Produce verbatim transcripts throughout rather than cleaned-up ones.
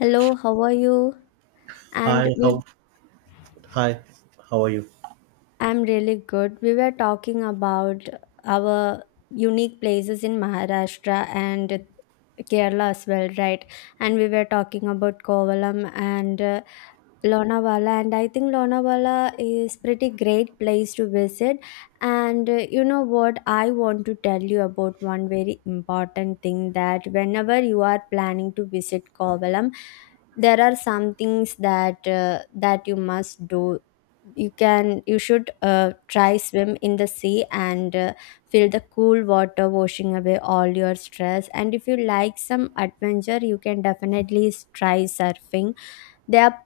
Hello, how are you? And Hi, we how hi, how are you? I'm really good. We were talking about our unique places in Maharashtra and Kerala as well, right? And we were talking about Kovalam and uh, Lonavala, and I think Lonavala is pretty great place to visit. And uh, you know what? I want to tell you about one very important thing that whenever you are planning to visit Kovalam, there are some things that uh, that you must do. You can you should uh, try swim in the sea and uh, feel the cool water washing away all your stress, and if you like some adventure you can definitely s- try surfing, they are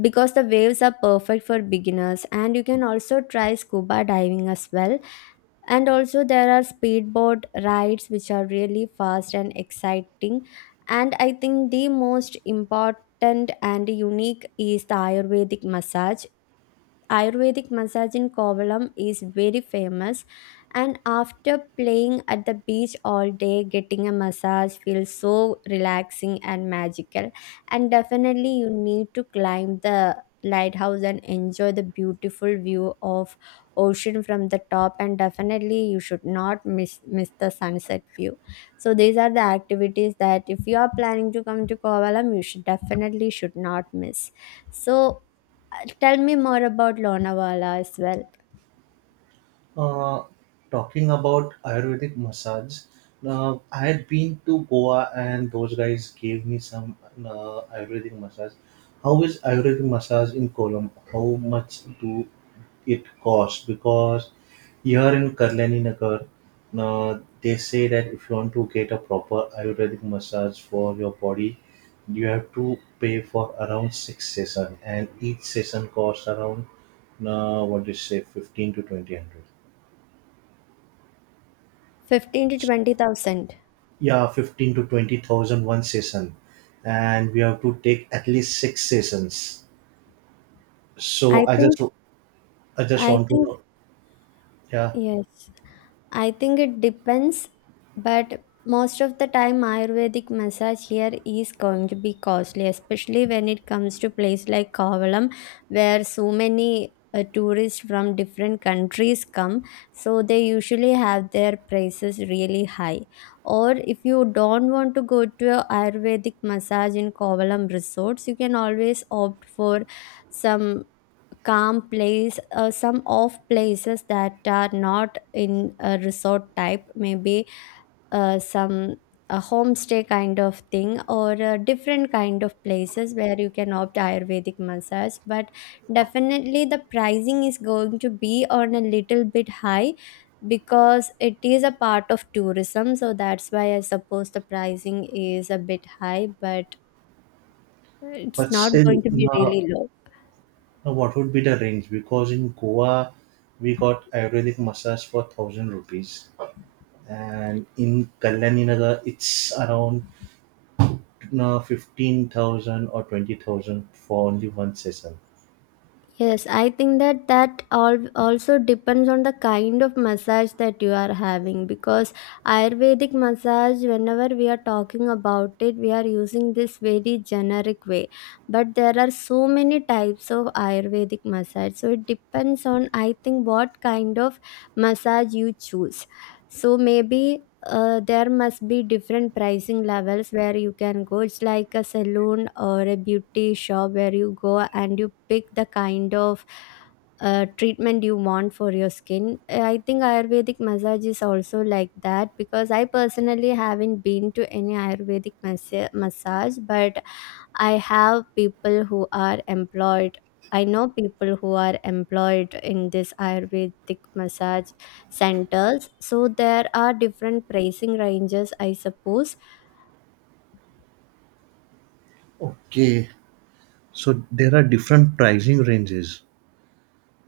because the waves are perfect for beginners, and you can also try scuba diving as well. And also there are speedboat rides which are really fast and exciting, and I think the most important and unique is the Ayurvedic massage. Ayurvedic massage in Kovalam is very famous. And after playing at the beach all day, getting a massage feels so relaxing and magical. And definitely, you need to climb the lighthouse and enjoy the beautiful view of ocean from the top. And definitely you should not miss miss the sunset view. So these are the activities that if you are planning to come to Kovalam, you should definitely should not miss. So uh, tell me more about Lonavala as well. Uh, talking about Ayurvedic massage. Uh, I had been to Goa, and those guys gave me some uh, Ayurvedic massage. How is Ayurvedic massage in Colombo? How much do it costs, because here in Kalyani Nagar, uh, they say that if you want to get a proper Ayurvedic massage for your body, you have to pay for around six sessions, and each session costs around uh, what do you say, fifteen to twenty hundred. fifteen to twenty thousand. Yeah, fifteen to twenty thousand one session, and we have to take at least six sessions. So I I think, just I just I want to think, know, yeah. yes. I think it depends, but most of the time, Ayurvedic massage here is going to be costly, especially when it comes to place like Kovalam, where so many uh, tourists from different countries come. So they usually have their prices really high. Or if you don't want to go to a Ayurvedic massage in Kovalam resorts, you can always opt for some calm place, uh, some off places that are not in a resort type, maybe uh, some a homestay kind of thing, or uh, different kind of places where you can opt Ayurvedic massage. But definitely the pricing is going to be on a little bit high, because it is a part of tourism. So that's why I suppose the pricing is a bit high, but it's But not still, going to be no, really low. now, what would be the range? Because in Goa, we got Ayurvedic massage for thousand rupees, and in Kalyaninagar, it's around uh, fifteen thousand or twenty thousand for only one session. Yes, I think that that all also depends on the kind of massage that you are having, because Ayurvedic massage, whenever we are talking about it, we are using this very generic way. But there are so many types of Ayurvedic massage. So it depends on, I think, what kind of massage you choose. So maybe uh, there must be different pricing levels where you can go. It's like a salon or a beauty shop where you go and you pick the kind of uh, treatment you want for your skin. Uh, I think Ayurvedic massage is also like that, because I personally haven't been to any Ayurvedic massa- massage, but I have people who are employed. I know people who are employed in this Ayurvedic massage centers. So there are different pricing ranges, I suppose. Okay, so there are different pricing ranges.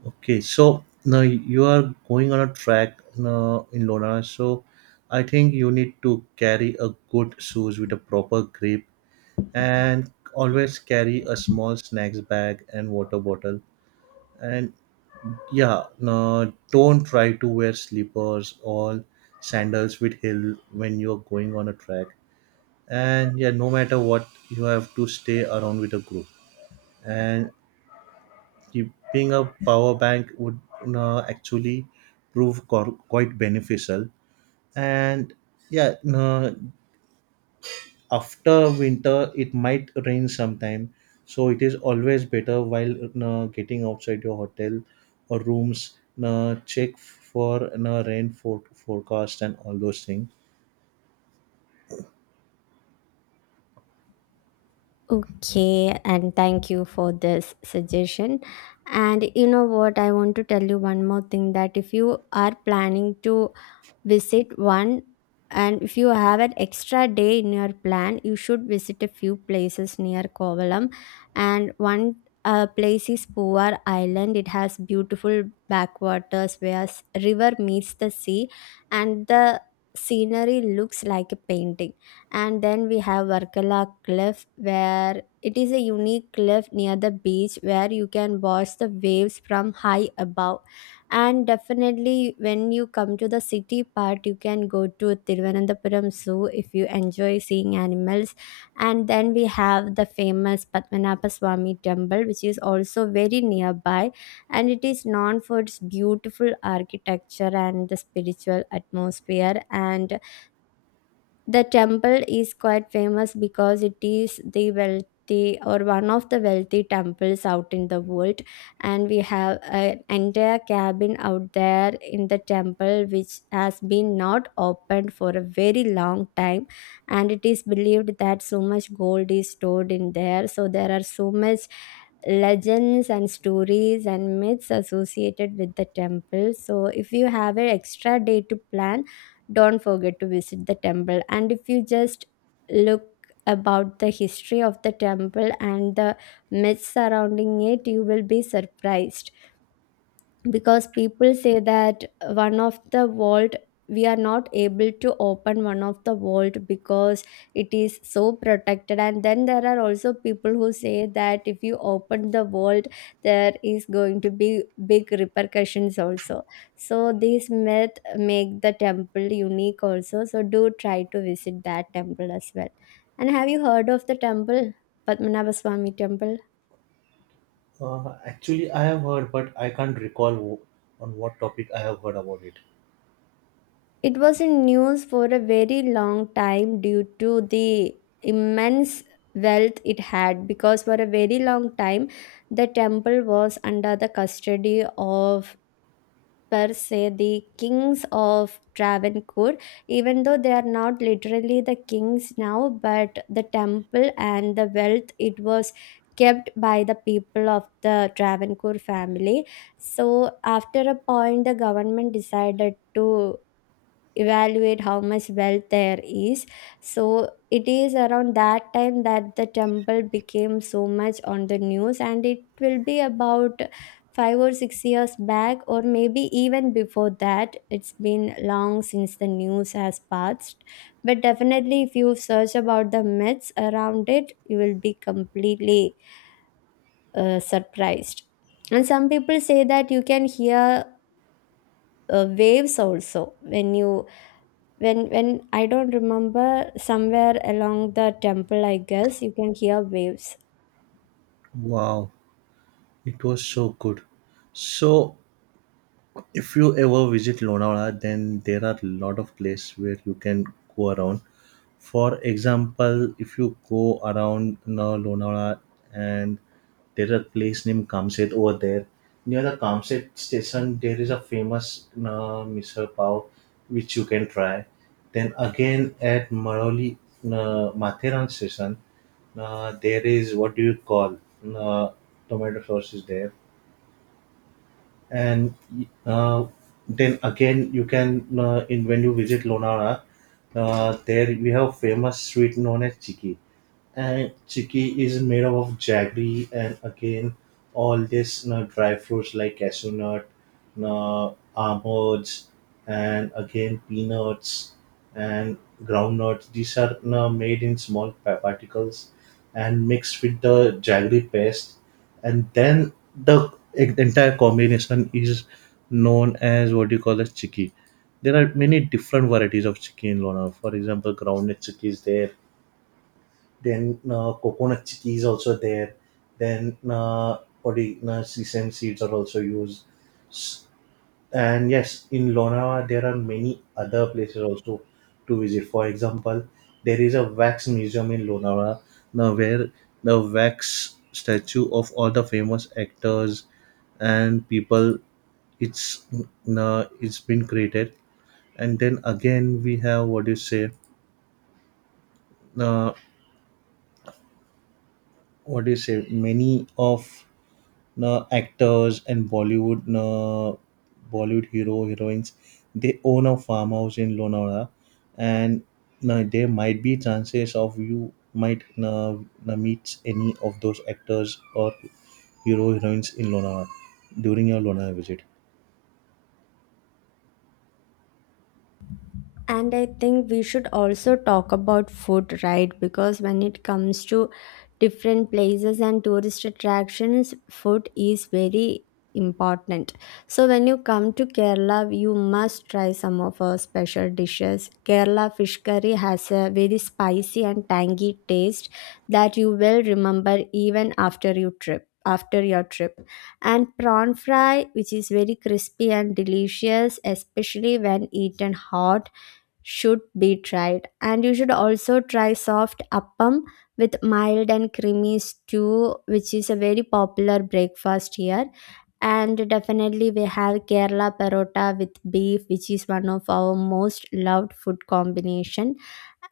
Okay, so now you are going on a track now in Lona, so I think you need to carry a good shoes with a proper grip, and always carry a small snacks bag and water bottle. And yeah, no, don't try to wear slippers or sandals with heel when you're going on a track. And yeah, no matter what, you have to stay around with a group. And keeping a power bank would, no, actually prove cor- quite beneficial. And yeah, no, after winter it might rain sometime, so it is always better while uh, getting outside your hotel or rooms. Uh, check for uh, rain for- forecast and all those things. Okay, and thank you for this suggestion. And you know what? I want to tell you one more thing, that if you are planning to visit one, and if you have an extra day in your plan, you should visit a few places near Kovalam. And one uh, place is Puvar Island. It has beautiful backwaters where s- river meets the sea, and the scenery looks like a painting. And then we have Varkala Cliff, where it is a unique cliff near the beach where you can watch the waves from high above. And definitely, when you come to the city part, you can go to Thiruvananthapuram Zoo if you enjoy seeing animals. And then we have the famous Padmanabha Swami Temple, which is also very nearby. And it is known for its beautiful architecture and the spiritual atmosphere. And the temple is quite famous because it is the wealthy, or one of the wealthy temples out in the world, and we have an entire cabin out there in the temple which has been not opened for a very long time, and it is believed that so much gold is stored in there. So there are so much legends and stories and myths associated with the temple. So if you have an extra day to plan, don't forget to visit the temple. And if you just look about the history of the temple and the myths surrounding it, you will be surprised, because people say that one of the vault, we are not able to open one of the vault because it is so protected. And then there are also people who say that if you open the vault, there is going to be big repercussions also. So these myth make the temple unique also, so do try to visit that temple as well. And have you heard of the temple, Padmanabha Swami Temple? Uh, actually I have heard, but I can't recall w- on what topic I have heard about it. It was in news for a very long time due to the immense wealth it had, because for a very long time the temple was under the custody of, per se, the kings of Travancore. Even though they are not literally the kings now, but the temple and the wealth, it was kept by the people of the Travancore family. So after a point the government decided to evaluate how much wealth there is. So it is around that time that the temple became so much on the news, and it will be about five or six years back, or maybe even before that. It's been long since the news has passed, but definitely if you search about the myths around it, you will be completely uh, surprised. And some people say that you can hear uh, waves also when you, when when I don't remember, somewhere along the temple, I guess you can hear waves. Wow, it was so good. So if you ever visit Lonavala, then there are a lot of places where you can go around. For example, if you go around, you know, Lonavala, and there is a place named Kamset over there. Near the Kamset station, there is a famous, you know, misal pav, which you can try. Then again, at Maroli, uh, Matharan station, uh, there is, what do you call, uh, tomato sauce is there. And uh, then again you can, uh, in when you visit Lonavala, uh, there we have famous sweet known as chiki. And chicky is made up of jaggery, and again all this, you know, dry fruits like cashew nut, you know, almonds, and again peanuts and groundnuts, these are, you know, made in small pa- particles and mixed with the jaggery paste. And then the entire combination is known as what you call as chicky. There are many different varieties of chicken in Lona. For example, groundnut chicky is there. Then uh, coconut tea is also there. Then uh, oregano, sesame seeds are also used. S- And yes, in Lonavala there are many other places also to visit. For example, there is a wax museum in Lonavala now, where the wax statue of all the famous actors and people, it's uh, it's been created. And then again we have, what do you say uh, what do you say, many of know, actors, and Bollywood know, Bollywood hero heroines, they own a farmhouse in Lonavala. And know, there might be chances of you might na na meet any of those actors or hero heroines in Lonavala during your Lonavala visit. And I think we should also talk about food, right? Because when it comes to different places and tourist attractions, food is very important. So when you come to Kerala, you must try some of our special dishes. Kerala fish curry has a very spicy and tangy taste that you will remember even after you trip after your trip. And prawn fry, which is very crispy and delicious especially when eaten hot, should be tried. And you should also try soft appam with mild and creamy stew, which is a very popular breakfast here. And definitely we have Kerala parotta with beef, which is one of our most loved food combination.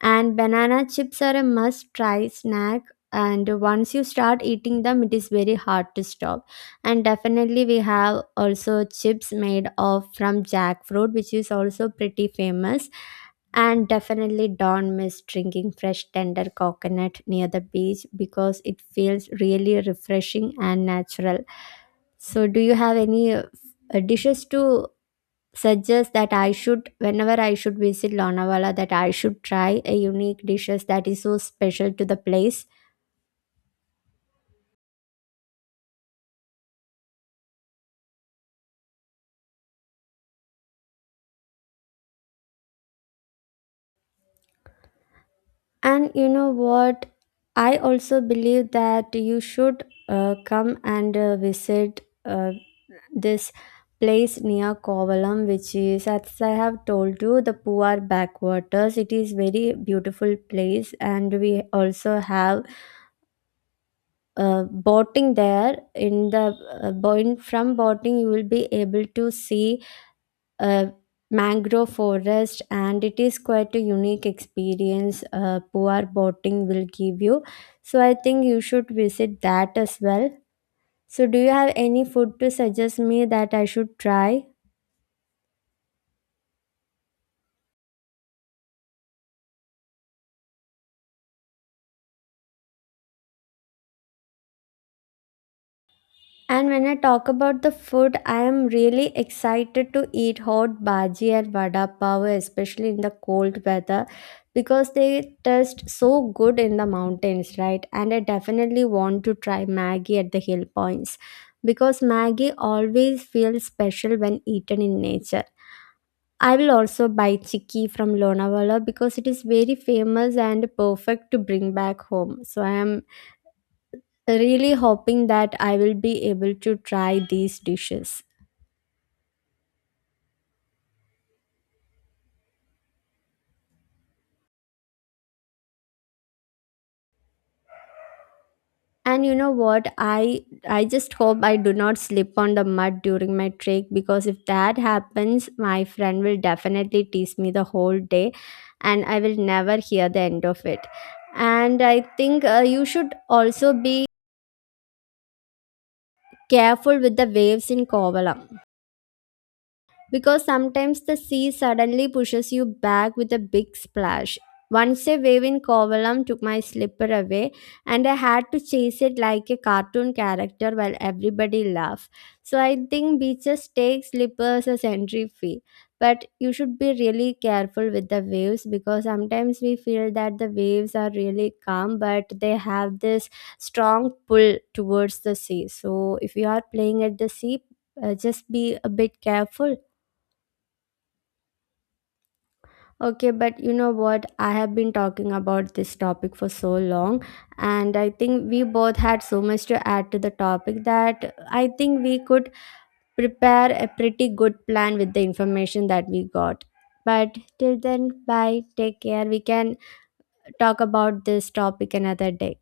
And banana chips are a must try snack. And once you start eating them, it is very hard to stop. And definitely, we have also chips made of from jackfruit, which is also pretty famous. And definitely don't miss drinking fresh tender coconut near the beach, because it feels really refreshing and natural. So, do you have any uh, uh, dishes to suggest that I should, whenever I should visit Lonavala, that I should try a unique dishes that is so special to the place? And you know what? I also believe that you should uh, come and uh, visit uh, this place near Kovalam, which is, as I have told you, the Puar backwaters. It is very beautiful place, and we also have uh, boating there. In the uh, boin- from boating, you will be able to see a mangrove forest, and it is quite a unique experience uh, poor boating will give you. So I think you should visit that as well. So do you have any food to suggest me that I should try? And when I talk about the food, I am really excited to eat hot bhaji and vada pav, especially in the cold weather, because they taste so good in the mountains, right? And I definitely want to try maggi at the hill points, because maggi always feels special when eaten in nature. I will also buy chikki from Lonavala because it is very famous and perfect to bring back home. So I am really hoping that I will be able to try these dishes. And you know what? I I just hope I do not slip on the mud during my trek, because if that happens, my friend will definitely tease me the whole day and I will never hear the end of it. And I think uh, you should also be careful with the waves in Kovalam, because sometimes the sea suddenly pushes you back with a big splash. Once a wave in Kovalam took my slipper away, and I had to chase it like a cartoon character while everybody laughed. So I think beaches take slippers as entry fee, but you should be really careful with the waves, because sometimes we feel that the waves are really calm, but they have this strong pull towards the sea. So if you are playing at the sea, uh, just be a bit careful. Okay, but you know what? I have been talking about this topic for so long, and I think we both had so much to add to the topic, that I think we could prepare a pretty good plan with the information that we got. But till then, bye, take care. We can talk about this topic another day.